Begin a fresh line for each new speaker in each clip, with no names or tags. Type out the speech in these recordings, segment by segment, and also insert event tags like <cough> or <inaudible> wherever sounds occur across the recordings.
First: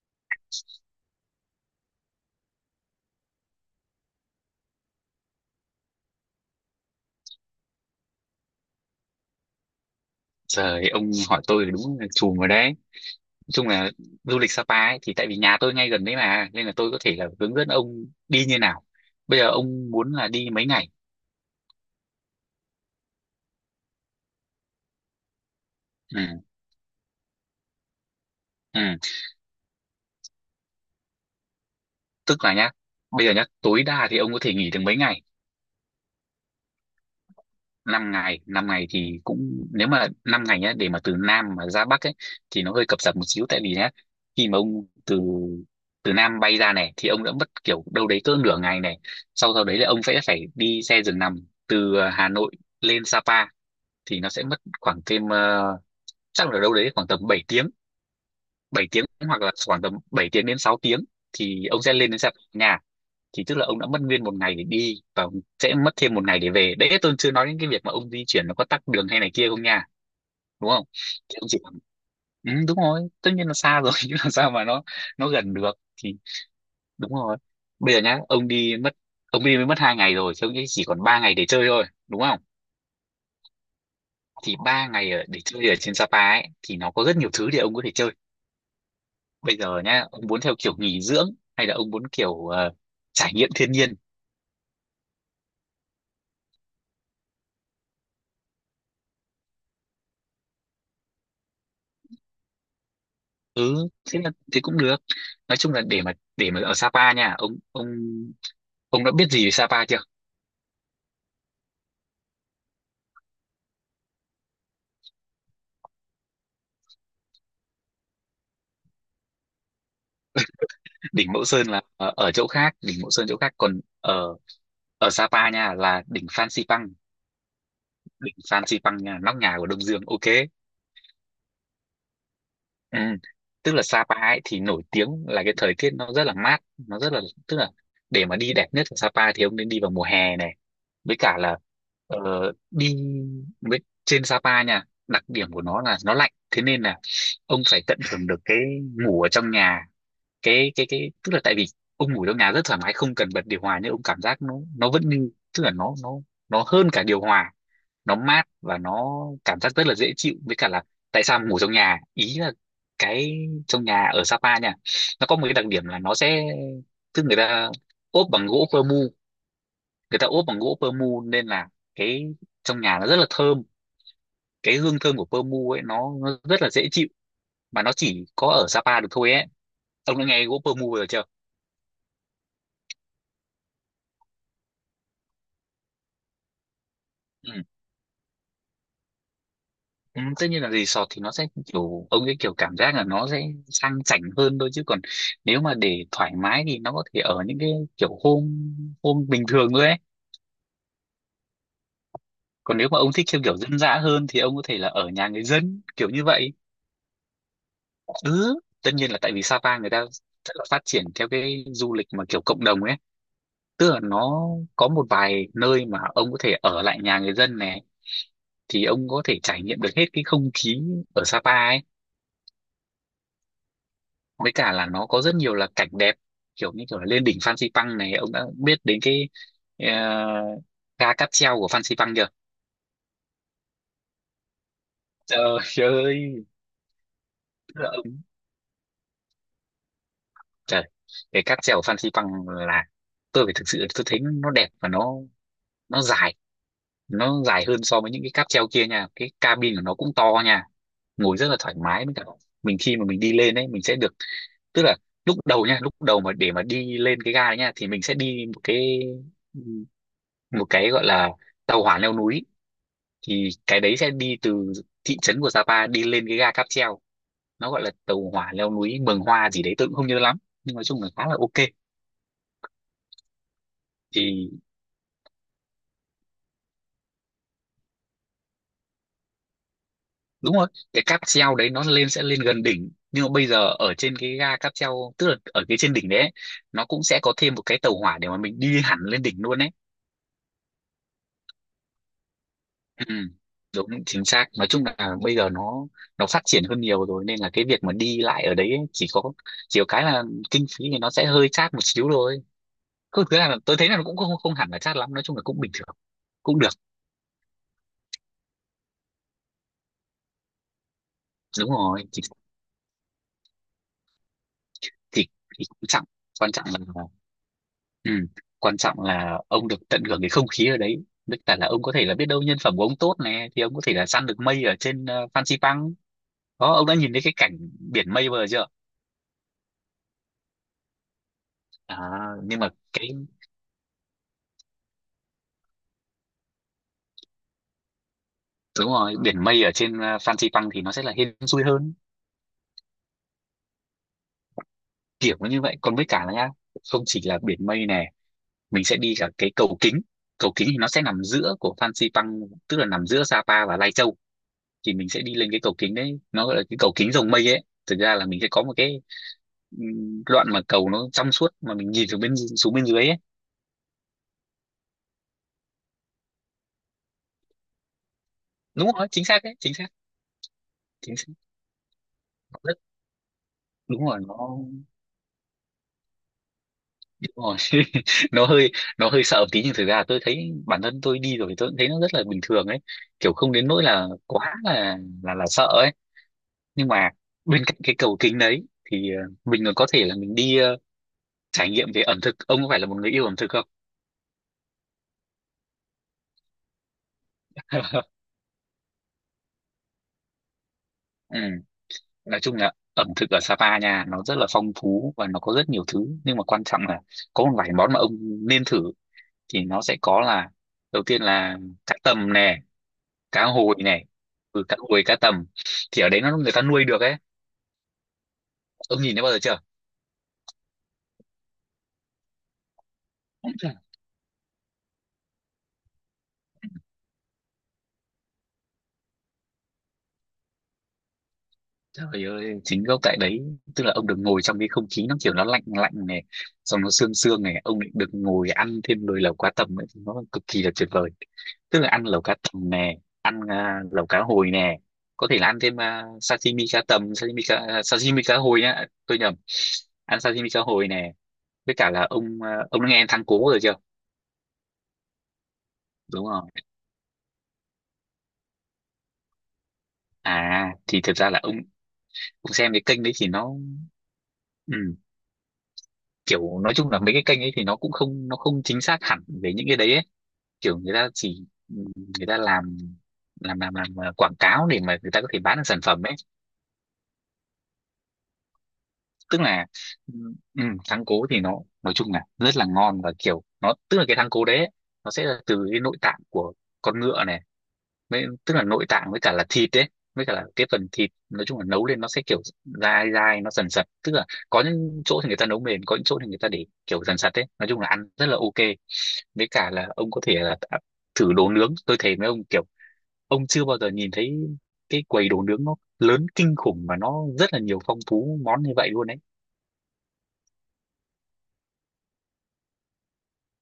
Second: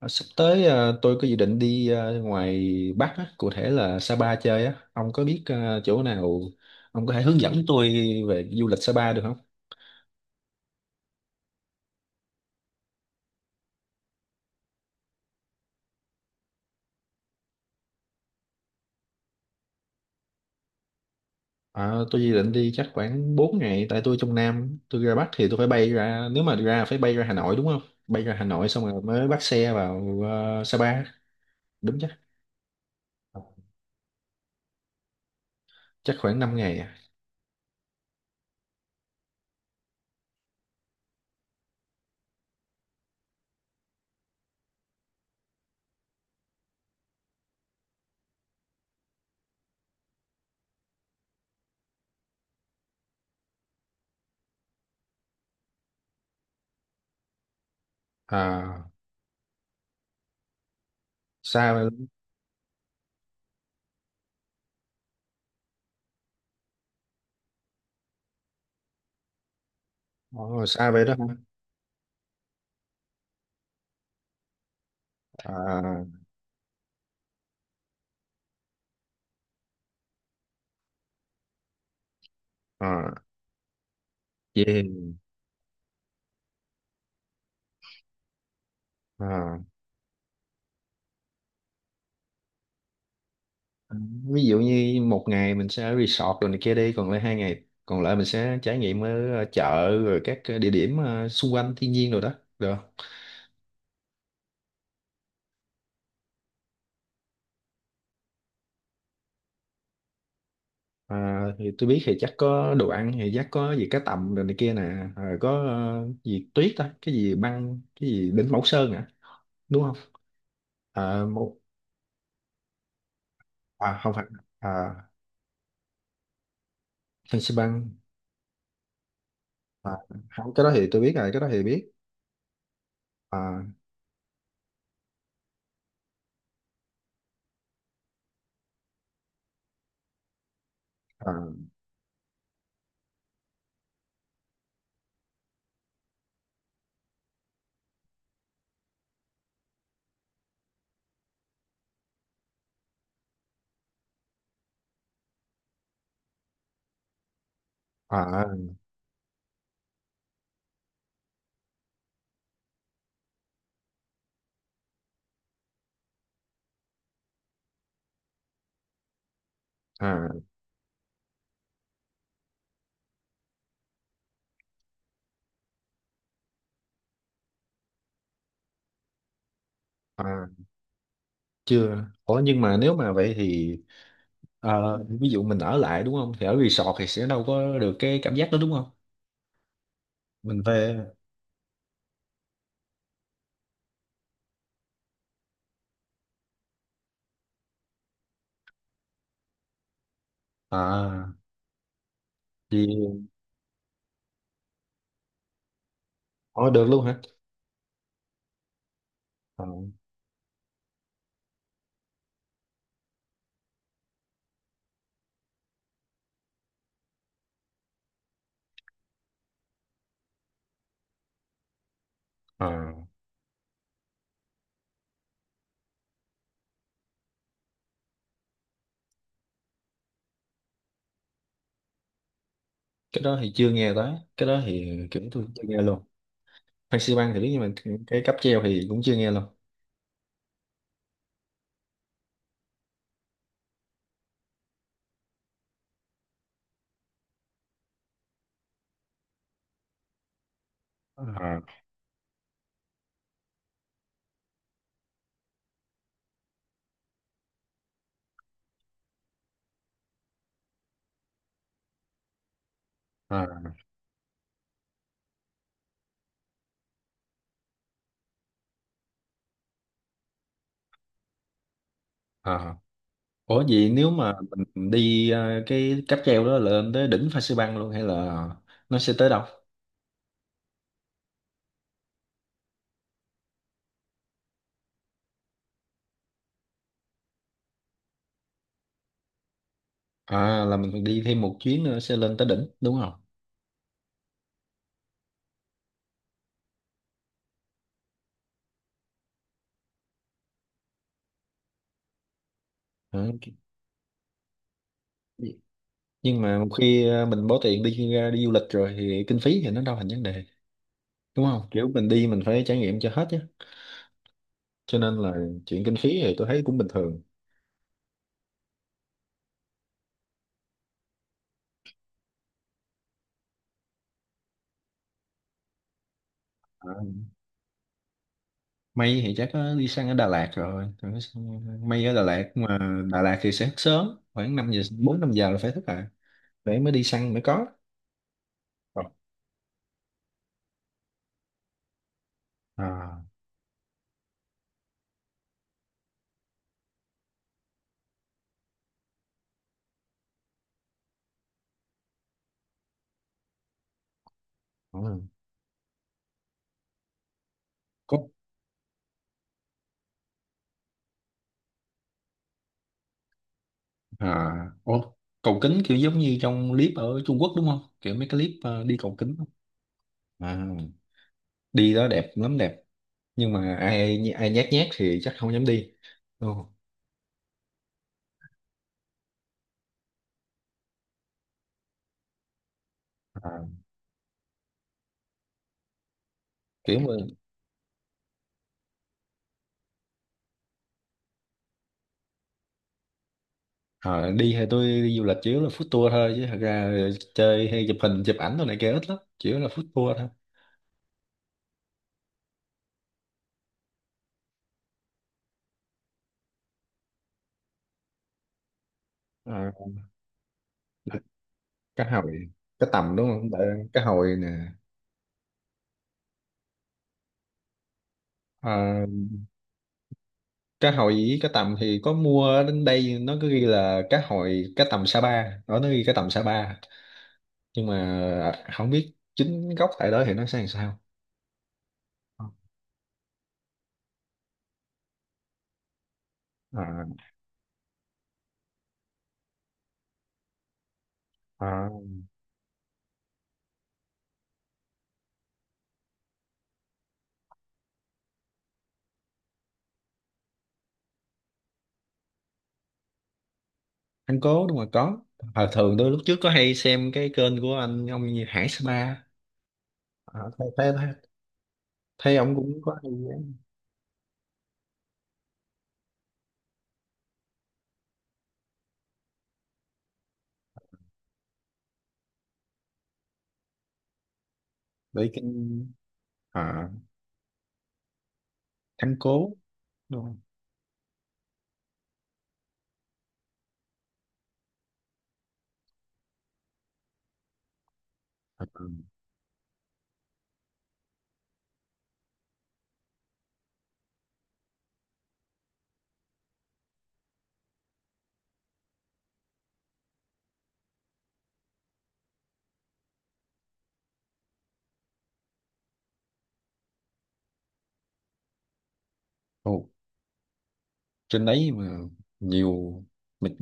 À, sắp tới à, tôi có dự định đi à, ngoài Bắc á, cụ thể là Sapa chơi á. Ông có biết à, chỗ nào ông có thể hướng dẫn tôi về du lịch Sapa được không?
Trời, ông hỏi tôi thì đúng là chùm rồi đấy. Nói chung là du lịch Sapa ấy, thì tại vì nhà tôi ngay gần đấy mà, nên là tôi có thể là hướng dẫn ông đi như nào. Bây giờ ông muốn là đi mấy ngày?
À, tôi dự định đi chắc khoảng 4 ngày tại tôi trong Nam, tôi ra Bắc thì tôi phải bay
Ừ,
ra, nếu mà ra phải bay ra Hà Nội đúng không? Bay ra Hà Nội xong
ừ.
rồi mới bắt xe vào à, Sapa, đúng chắc.
Tức là nhá, bây giờ nhá, tối đa thì ông có thể nghỉ được mấy ngày?
Chắc khoảng 5 ngày à.
5 ngày. 5 ngày thì cũng nếu mà 5 ngày nhá, để mà từ Nam mà ra Bắc ấy thì nó hơi cập rập một xíu, tại vì nhá, khi mà ông từ từ Nam bay ra này thì ông đã mất kiểu đâu đấy cỡ nửa ngày này. Sau sau đấy là ông sẽ phải đi xe giường nằm từ Hà Nội lên Sapa, thì nó sẽ mất khoảng thêm chắc là đâu đấy khoảng tầm 7 tiếng.
À,
7 tiếng hoặc là khoảng tầm 7 tiếng đến 6 tiếng thì
xa
ông
vậy-
sẽ lên đến Sapa nhà. Thì tức là ông đã mất nguyên một ngày để đi và ông sẽ mất thêm một ngày để về đấy, tôi chưa nói đến cái việc mà ông di chuyển nó có tắc đường hay này kia không nha,
Ồ,
đúng không?
xa vậy đó hả?
Thì ông chỉ bảo, ừ, đúng rồi, tất nhiên là xa rồi <laughs> chứ làm sao mà nó gần được.
À,
Thì đúng rồi, bây giờ nhá, ông đi mới mất 2 ngày rồi thì ông chỉ còn 3 ngày để chơi thôi, đúng không?
à,
Thì 3 ngày
yeah.
để chơi ở trên Sapa ấy thì nó có rất nhiều thứ để ông có thể chơi. Bây
Ờ.
giờ nhá, ông muốn theo kiểu nghỉ dưỡng hay là ông muốn kiểu trải nghiệm thiên nhiên?
Ừ, ví dụ như một ngày mình sẽ ở resort rồi này kia, đi còn lại 2 ngày còn lại mình sẽ trải nghiệm ở ờ, chợ rồi các ờ, địa điểm ờ, xung quanh thiên nhiên rồi đó, được không?
Ừ, thế là thế cũng được. Nói chung là để mà ở Sapa nha, ông đã biết gì về Sapa chưa?
À, thì tôi biết thì chắc có đồ ăn thì chắc có gì cá tầm rồi này kia nè, à, có ờ, gì tuyết đó cái gì băng cái gì đỉnh Mẫu Sơn hả, đúng không?
<laughs>
À,
Đỉnh Mẫu
một
Sơn là ở chỗ khác, đỉnh Mẫu Sơn chỗ khác, còn
à, không phải
ở
à,
ở Sapa nha là đỉnh Phan Xipang.
Fansipan băng
Đỉnh Phan Xipang nha, nóc nhà của Đông
à,
Dương, ok.
không cái đó thì tôi biết rồi, cái đó thì biết.
Ừ.
À,
Tức là Sapa ấy thì nổi tiếng là cái thời tiết nó rất là mát, nó rất là, tức là, để mà đi đẹp nhất ở Sapa thì ông nên đi vào mùa hè này, với
à,
cả là ờ, đi với trên Sapa nha, đặc điểm của nó là nó lạnh, thế nên là ông phải tận hưởng được cái ngủ ở trong nhà. Cái Tức là, tại vì ông ngủ trong nhà rất thoải mái, không cần bật điều hòa nhưng ông cảm giác nó vẫn như, tức là nó hơn cả điều hòa, nó mát
à,
và nó cảm giác rất là dễ chịu. Với cả là tại sao ngủ trong nhà ý là cái trong nhà ở Sapa nha, nó có một cái đặc điểm là nó sẽ, tức người ta ốp bằng gỗ pơ mu, người ta
à,
ốp bằng gỗ pơ mu nên là cái trong nhà nó rất là thơm, cái hương thơm của pơ mu ấy nó rất là dễ chịu, mà nó chỉ có ở Sapa được thôi ấy. Ông đã nghe
à,
Whopper Move rồi chưa?
chưa, ủa nhưng mà nếu mà vậy thì Ờ, ví dụ mình ở lại đúng không thì ở resort thì sẽ đâu
Ừ.
có được cái cảm giác đó đúng không.
Ừ, tất
Mình
nhiên là
phải
resort thì nó sẽ kiểu, ông cái kiểu cảm giác là nó sẽ sang chảnh hơn thôi, chứ còn nếu mà để thoải mái thì nó có thể ở những cái kiểu hôm hôm bình thường thôi ấy.
à
Còn
thì
nếu mà ông thích theo kiểu dân dã hơn thì ông có thể là ở nhà người dân kiểu như vậy.
Ồ, được luôn hả?
Ừ, tất nhiên là tại vì
Ờ,
Sapa người ta rất là phát triển theo cái du lịch mà kiểu cộng đồng ấy, tức là nó có một vài nơi mà ông có thể ở lại nhà người dân này, thì ông có thể trải nghiệm được hết cái không khí ở Sapa ấy.
ờ.
Với cả là nó có rất nhiều là cảnh đẹp, kiểu như kiểu là lên đỉnh Phan Xipang này. Ông đã biết đến cái ờ, ga cáp treo của Phan Xipang chưa?
Cái đó thì chưa nghe tới, cái đó thì kiểu tôi chưa nghe
Trời
luôn.
ơi,
Phan xi Păng thì biết nhưng
tức là
mà cái
ông-,
cáp treo thì cũng chưa nghe luôn.
trời, cái cáp treo của Phan Xipang là, tôi phải thực sự tôi thấy nó đẹp và nó dài, nó dài hơn so với những cái cáp treo kia nha, cái cabin của nó cũng to nha, ngồi rất là
À
thoải mái. Với cả mình khi mà mình đi lên ấy mình sẽ được, tức là lúc đầu nha, lúc đầu mà để mà đi lên cái ga đấy nha thì mình sẽ đi một cái, một cái gọi là tàu hỏa leo núi, thì
à.
cái đấy sẽ đi từ thị trấn của Sapa đi lên cái ga cáp treo, nó gọi là tàu hỏa leo núi Mường Hoa gì đấy, tôi cũng không nhớ lắm, nhưng nói chung là khá là ok.
Ờ. Ủa vậy nếu mà
Thì
mình đi ờ, cái cáp treo đó lên tới đỉnh Phan xi Păng luôn hay là nó sẽ tới đâu?
đúng rồi, cái cáp treo đấy nó lên sẽ lên gần đỉnh, nhưng mà bây giờ ở trên cái ga cáp treo, tức là ở cái trên đỉnh đấy ấy, nó cũng sẽ có thêm một cái tàu hỏa để mà mình đi hẳn lên đỉnh luôn ấy.
À là mình đi thêm một chuyến nữa sẽ lên tới đỉnh đúng
Ừ,
không?
đúng chính xác, nói chung là bây giờ nó phát triển hơn nhiều rồi, nên là cái việc mà đi lại ở đấy ấy, chỉ có cái là kinh phí thì nó sẽ hơi chát một xíu thôi, cứ
Ờ,
thứ
ok.
là tôi thấy là nó cũng không không hẳn là chát lắm, nói chung là cũng bình thường.
Nhưng mà
Cũng
một
được,
khi ờ, mình bỏ tiền đi ra đi du lịch rồi thì kinh phí thì nó đâu thành vấn đề, đúng không?
đúng
Kiểu
rồi,
mình đi mình phải trải nghiệm cho hết chứ. Cho nên
thì,
là
thì
chuyện
quan
kinh
trọng,
phí thì tôi
quan
thấy
trọng
cũng bình
là
thường.
ừ, quan trọng là ông được tận hưởng cái không khí ở đấy. Tất cả là ông có thể là biết đâu nhân phẩm của ông tốt này thì ông có thể là săn được mây ở trên Fansipan đó. Ông đã
Ờ,
nhìn thấy cái cảnh biển mây bao giờ chưa?
May thì chắc có đi sang ở Đà Lạt rồi. Còn cái sang- May ở
À,
Đà Lạt
nhưng mà
mà
cái,
Đà Lạt thì sẽ thức sớm khoảng 5 giờ 4 5 giờ là phải thức lại để mới đi săn mới có.
đúng
Ờ.
rồi, biển mây ở trên Fansipan thì nó sẽ là hên xui hơn,
À.
kiểu như vậy. Còn với cả là nhá, không chỉ là biển mây này, mình sẽ đi cả cái cầu kính. Cầu kính thì nó sẽ nằm giữa của Fansipan, tức là nằm giữa Sapa và Lai Châu. Thì
Ờ.
mình sẽ đi lên cái cầu kính đấy, nó gọi là cái cầu kính rồng mây ấy. Thực ra
Có,
là mình sẽ có một cái đoạn mà cầu nó trong suốt mà mình nhìn từ bên xuống bên dưới ấy.
à, ô, cầu kính kiểu giống như trong clip ở Trung Quốc đúng không, kiểu mấy cái clip ờ,
Đúng
đi
rồi,
cầu
chính
kính
xác đấy, chính xác,
à,
chính xác.
đi đó đẹp lắm, đẹp
Rất,
nhưng mà
đúng rồi,
ai ai nhát nhát thì chắc không dám đi. Ồ,
ôi, <laughs> nó hơi nó hơi sợ một tí nhưng thực ra là tôi thấy bản thân tôi đi rồi thì tôi cũng thấy nó rất là bình thường ấy, kiểu không
à,
đến nỗi là quá là sợ ấy. Nhưng
kiểu
mà
mà
bên cạnh cái cầu kính đấy thì mình còn có thể là mình đi trải nghiệm về ẩm thực. Ông có phải là một người yêu ẩm thực không?
à, đi hay tôi đi du lịch chủ yếu là food tour thôi chứ thật ra chơi hay chụp
<laughs>
hình chụp ảnh đồ này kia ít lắm, chủ yếu là food tour thôi.
Ừ. Nói chung là ẩm thực ở Sapa nha nó rất là phong phú và nó có rất nhiều thứ, nhưng mà quan trọng là có một vài món mà ông nên thử,
À,
thì nó sẽ có là, đầu tiên là cá
cá
tầm
hồi,
nè,
cá tầm đúng
cá
không?
hồi
Đợi, cá
này.
hồi nè.
Ừ, cá hồi cá tầm thì ở đấy nó người ta nuôi được ấy, ông
À,
nhìn thấy bao giờ chưa?
cá hồi với cá tầm thì có mua đến đây nó cứ ghi
<clears throat>
là cá hồi cá tầm Sa Pa đó, nó ghi cá tầm Sa Pa nhưng mà không biết chính gốc tại đó thì nó sẽ làm sao.
Trời ơi, chính gốc tại đấy, tức là ông được ngồi trong cái không khí nó kiểu nó lạnh lạnh này, xong nó
À,
sương sương này, ông lại được ngồi ăn thêm nồi lẩu cá tầm ấy, nó cực kỳ là tuyệt vời. Tức
à,
là ăn lẩu cá tầm nè, ăn lẩu cá hồi nè, có thể là ăn thêm sashimi cá tầm, sashimi cá, sashimi cá hồi nhá, tôi nhầm, ăn sashimi cá hồi nè. Với cả là ông đã nghe thắng cố rồi chưa?
anh cố đúng rồi có. À, thường tôi lúc
Đúng
trước
rồi.
có hay xem cái kênh của anh ông như Hải Spa. À, thấy,
À
thấy,
thì
thấy,
thật ra là ông
thấy ông
xem
cũng
cái
có
kênh
hay
đấy thì nó, ừ, kiểu nói chung là mấy cái kênh ấy thì nó cũng không, nó không chính xác hẳn về những cái đấy ấy. Kiểu người ta chỉ người ta làm làm quảng cáo để mà người ta có
để
thể bán được sản
kênh
phẩm ấy.
à, thắng
Tức
cố
là ừ,
đúng không.
ừ, thắng cố thì nó nói chung là rất là ngon, và kiểu nó tức là cái thắng cố đấy ấy, nó sẽ là từ cái nội tạng của con ngựa này. Mấy, tức là
À,
nội
ừ.
tạng với cả là thịt đấy, với cả là cái phần thịt nói chung là nấu lên nó sẽ kiểu dai dai, nó sần sật. Tức là có những chỗ thì người ta nấu mềm, có những chỗ thì người ta để kiểu dần sật đấy, nói chung là ăn rất là ok. Với cả là ông có thể là thử đồ nướng. Tôi thấy mấy ông kiểu ông chưa bao giờ nhìn thấy cái quầy đồ nướng nó lớn kinh khủng mà nó rất là nhiều, phong phú món như vậy luôn đấy.
Ồ, trên đấy mà nhiều. Mình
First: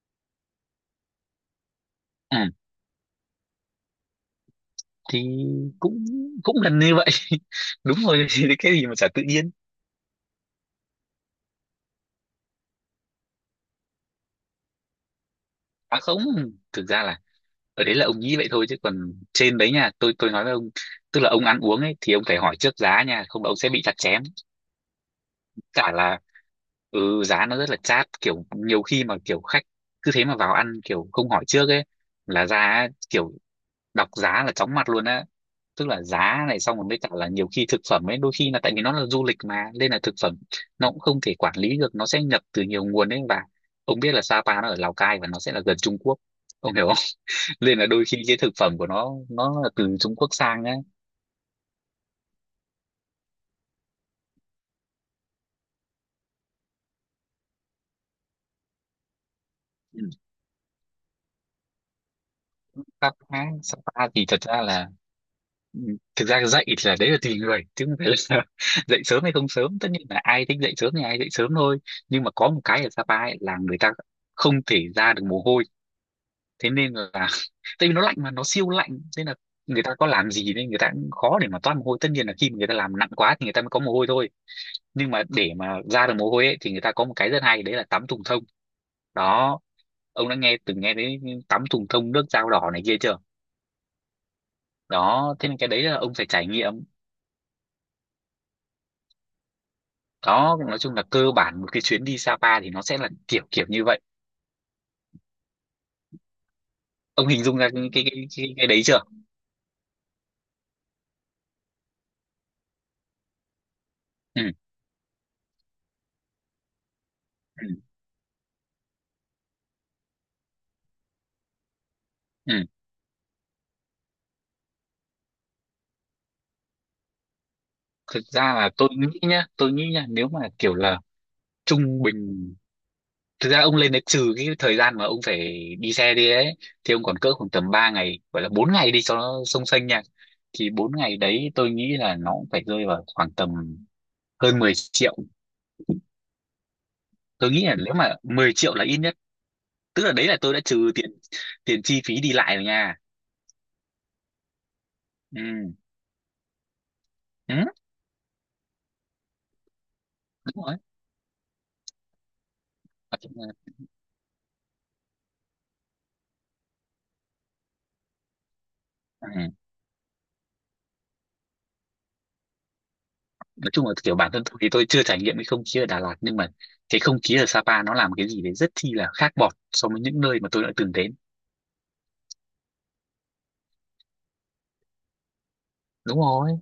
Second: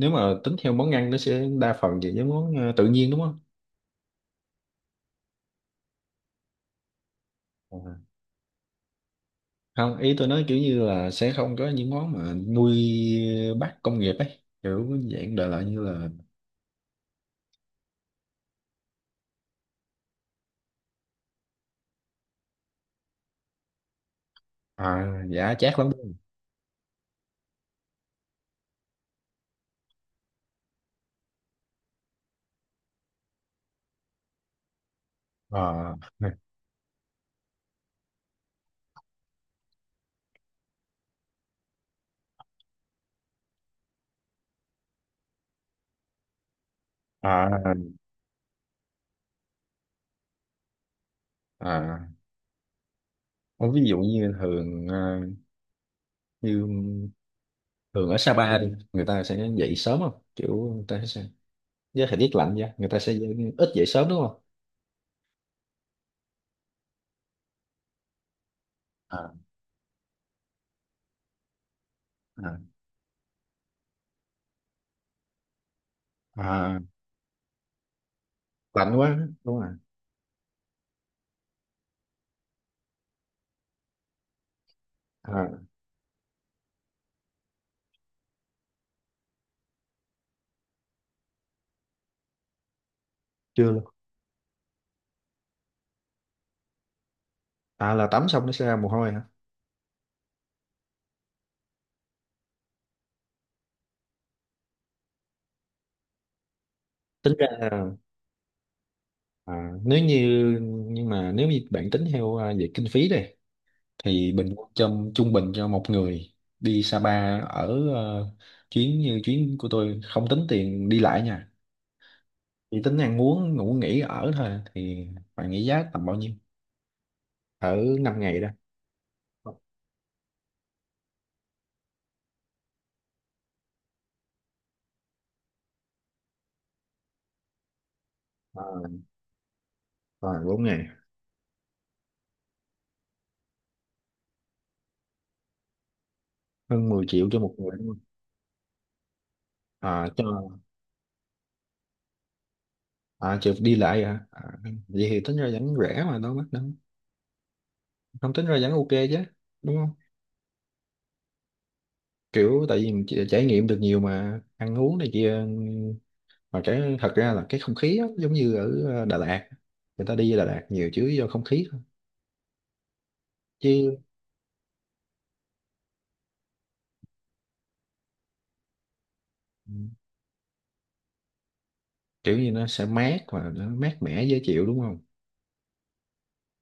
nếu mà tính theo món ăn nó sẽ đa phần về những
Ừ,
món ờ, tự nhiên đúng không?
thì cũng cũng gần như vậy. <laughs> Đúng
À.
rồi. <laughs> Thì cái gì mà chả tự nhiên.
Không, ý tôi nói kiểu như là sẽ không có những món mà nuôi bắt công nghiệp ấy, kiểu dạng đời lại như
À
là
không, thực ra là ở đấy là ông nghĩ vậy thôi, chứ còn trên đấy nha, tôi nói với ông, tức là ông ăn uống ấy thì ông phải hỏi trước giá nha, không là ông sẽ bị chặt chém.
à, giả chát lắm
Cả là ừ, giá nó rất là chát, kiểu nhiều khi mà kiểu khách cứ thế mà vào ăn kiểu không hỏi trước ấy, là ra ấy, kiểu đọc giá là chóng mặt luôn á. Tức
à,
là
<laughs>
giá này xong rồi với cả là nhiều khi thực phẩm ấy, đôi khi là tại vì nó là du lịch mà nên là thực phẩm nó cũng không thể quản lý được, nó sẽ nhập từ nhiều nguồn ấy. Và ông biết là Sapa nó ở Lào Cai và nó sẽ là gần Trung Quốc, ông hiểu không?
à,
Nên là đôi khi cái thực phẩm của nó là từ Trung Quốc sang ấy.
à. Ờ, ví dụ như thường ờ, như thường ở Sapa đi người ta sẽ dậy sớm
Ừ.
không, kiểu người ta sẽ với thời tiết lạnh ra người ta sẽ
Sapa,
ít dậy
Sapa
sớm đúng
thì
không?
thật ra là ừ, thực ra dậy thì là đấy là tùy người chứ không phải là <laughs> dậy sớm hay
À,
không sớm, tất nhiên là ai thích dậy sớm thì ai dậy sớm thôi. Nhưng mà có
à,
một cái ở Sapa ấy là người ta không thể ra được mồ hôi, thế
à,
nên là <laughs> tại vì nó lạnh, mà nó siêu
lạnh
lạnh,
quá,
nên là
đúng rồi.
người ta có làm gì nên người ta cũng khó để mà toát mồ hôi. Tất nhiên là khi mà người ta làm nặng quá thì người ta mới có mồ hôi thôi, nhưng mà
À,
để mà ra được mồ hôi ấy, thì người ta có một cái rất hay đấy là tắm thùng thông. Đó, ông đã nghe từng nghe đến tắm thùng thông, nước dao đỏ này kia chưa?
chưa luôn.
Đó, thế nên cái đấy là ông phải trải nghiệm.
À là tắm xong nó sẽ ra mồ hôi hả?
Đó, nói chung là cơ bản một cái chuyến đi Sapa thì nó sẽ là kiểu kiểu như vậy. Ông
Tính
hình
ra
dung ra cái
là-
cái cái, cái, cái đấy chưa?
à, nếu như nhưng mà nếu như bạn tính theo à, về kinh phí đây thì
ừ,
bình quân trong trung bình cho một người đi Sapa ở
ừ,
ờ, chuyến như chuyến của tôi không tính tiền đi lại nha,
ừ.
chỉ tính ăn uống ngủ nghỉ ở thôi thì bạn nghĩ giá tầm bao nhiêu ở 5
Thực
ngày đó?
ra là tôi nghĩ nhá, nếu mà kiểu là trung bình, thực ra ông lên đấy trừ cái thời gian mà ông phải đi xe đi ấy, thì ông còn cỡ khoảng tầm 3 ngày, gọi là
À,
4 ngày đi cho nó sông xanh nha.
rồi 4
Thì
ngày
4 ngày đấy tôi nghĩ là nó cũng phải rơi vào khoảng tầm hơn 10 triệu.
hơn 10 triệu cho
Tôi
một
nghĩ
người
là
đúng
nếu
không?
mà 10 triệu là ít nhất, tức
À
là đấy là tôi
cho
đã trừ tiền tiền chi phí đi lại rồi nha.
à chịu đi lại hả, à, vậy thì tính ra
Ừ,
vẫn rẻ mà đâu mắc đâu,
ừ,
không tính ra vẫn ok chứ, đúng không?
đúng rồi.
Kiểu tại vì mình
Nói
chỉ-
chung
trải nghiệm
là-
được nhiều mà ăn uống này kia mà, cái thật ra là cái không khí á, giống như ở ờ, Đà Lạt
ừ,
người ta đi Đà Lạt nhiều chứ do không khí thôi
nói chung là
chứ.
kiểu bản thân tôi thì tôi chưa trải nghiệm cái không khí ở Đà Lạt, nhưng mà cái không khí ở Sapa nó làm cái gì đấy rất chi là khác bọt
Ừ,
so với những nơi mà tôi đã từng đến.
kiểu như nó sẽ mát và nó mát mẻ dễ chịu đúng không.
Đúng rồi,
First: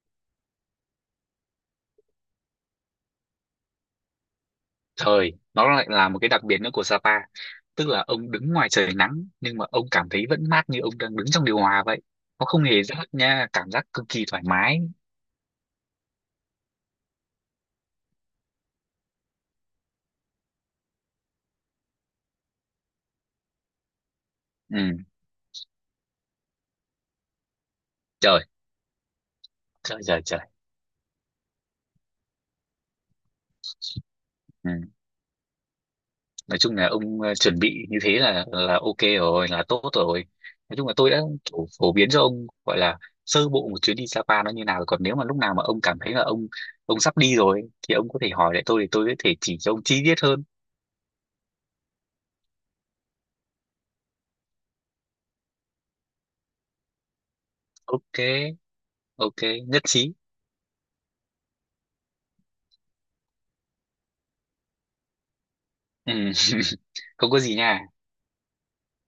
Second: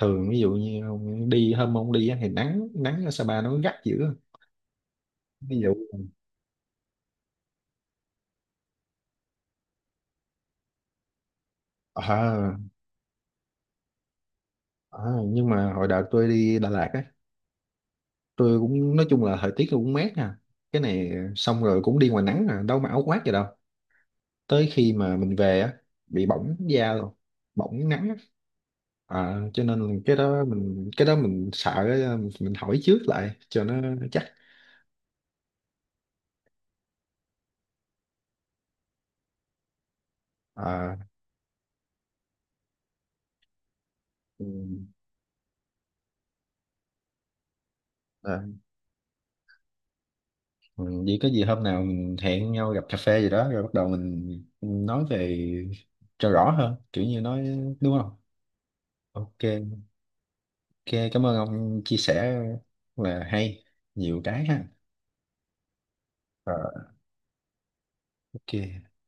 Thường ví dụ như ông đi hôm ông đi á thì nắng, nắng ở Sapa nó gắt dữ.
trời
Ví
nó
dụ
lại là một cái đặc biệt nữa của Sapa, tức là ông đứng ngoài trời nắng nhưng mà ông cảm thấy vẫn mát như ông đang đứng trong điều hòa vậy. Nó
ờ
không hề rát nha, cảm giác cực kỳ thoải mái.
ờ, nhưng mà hồi đợt tôi đi Đà Lạt á tôi cũng nói chung là thời tiết cũng mát nè, cái này xong rồi cũng đi ngoài nắng à đâu mà áo khoác gì đâu, tới khi
Ừ,
mà mình về á bị bỏng da luôn, bỏng nắng á.
trời
Ờ, cho nên là
trời
cái
trời trời.
đó mình sợ á, mình hỏi trước lại cho nó chắc.
Ừ, nói chung là ông chuẩn bị như thế là ok rồi, là tốt rồi. Nói chung là
Ờ,
tôi đã kiểu phổ biến cho ông, gọi là sơ bộ một chuyến đi Sapa
ừ.
nó như nào. Còn nếu mà lúc nào mà ông cảm thấy là ông sắp đi rồi thì ông có thể
Ờ,
hỏi lại tôi, thì tôi có thể chỉ cho ông chi tiết hơn.
ừ, vậy có gì hôm nào mình hẹn nhau gặp cà phê gì đó rồi bắt đầu mình nói về cho rõ hơn kiểu như nói đúng
Ok,
không? Ok.
ok, nhất trí.
Ok, cảm ơn ông chia sẻ là hay nhiều cái ha.
Ừ. <laughs>
Rồi.
Không có gì nha.
Ok.